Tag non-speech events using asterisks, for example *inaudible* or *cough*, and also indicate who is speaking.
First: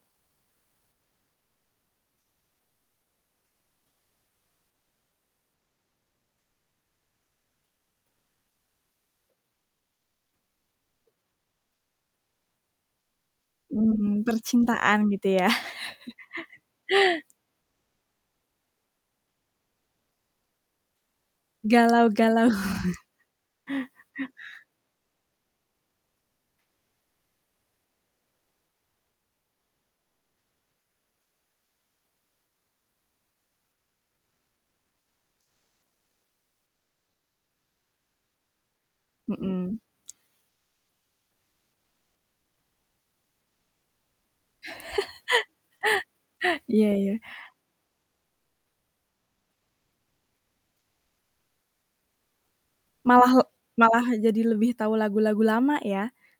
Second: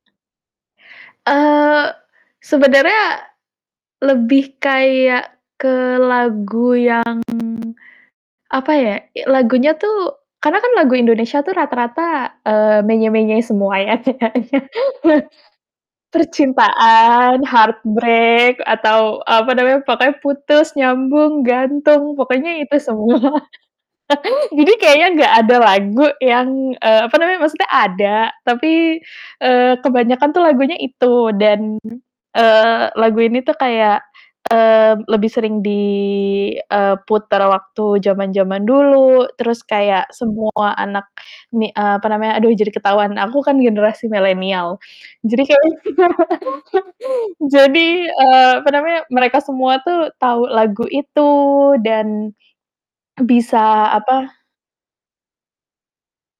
Speaker 1: Eee, sebenarnya lebih kayak ke lagu yang, apa ya, lagunya tuh karena kan lagu Indonesia tuh rata-rata, eee, menye-menye semua ya
Speaker 2: Mmm,
Speaker 1: kayaknya.
Speaker 2: percintaan gitu
Speaker 1: *laughs*
Speaker 2: ya? *chuckles*
Speaker 1: Percintaan, heart break atau apa namanya, pokoknya putus, nyambung,
Speaker 2: Galau
Speaker 1: gantung,
Speaker 2: galau.
Speaker 1: pokoknya itu semua. *laughs*
Speaker 2: *laughs*
Speaker 1: Jadi, kayaknya nggak ada lagu yang, eee, apa namanya maksudnya ada tapi, eee, kebanyakan tuh lagunya itu dan, eee, lagu ini tuh kayak, eee, lebih sering di eee, puter waktu zaman-zaman dulu, terus
Speaker 2: Mhm.
Speaker 1: kayak semua anak mi eee, apa namanya, aduh jadi ketahuan aku kan generasi milenial, jadi kayak
Speaker 2: *laughs* Iya iya.
Speaker 1: *laughs* Jadi, eee, apa namanya, mereka semua tuh tahu lagu itu, dan
Speaker 2: Malah le
Speaker 1: bisa
Speaker 2: malah jadi
Speaker 1: apa
Speaker 2: lebih tahu lagu-lagu lama ya?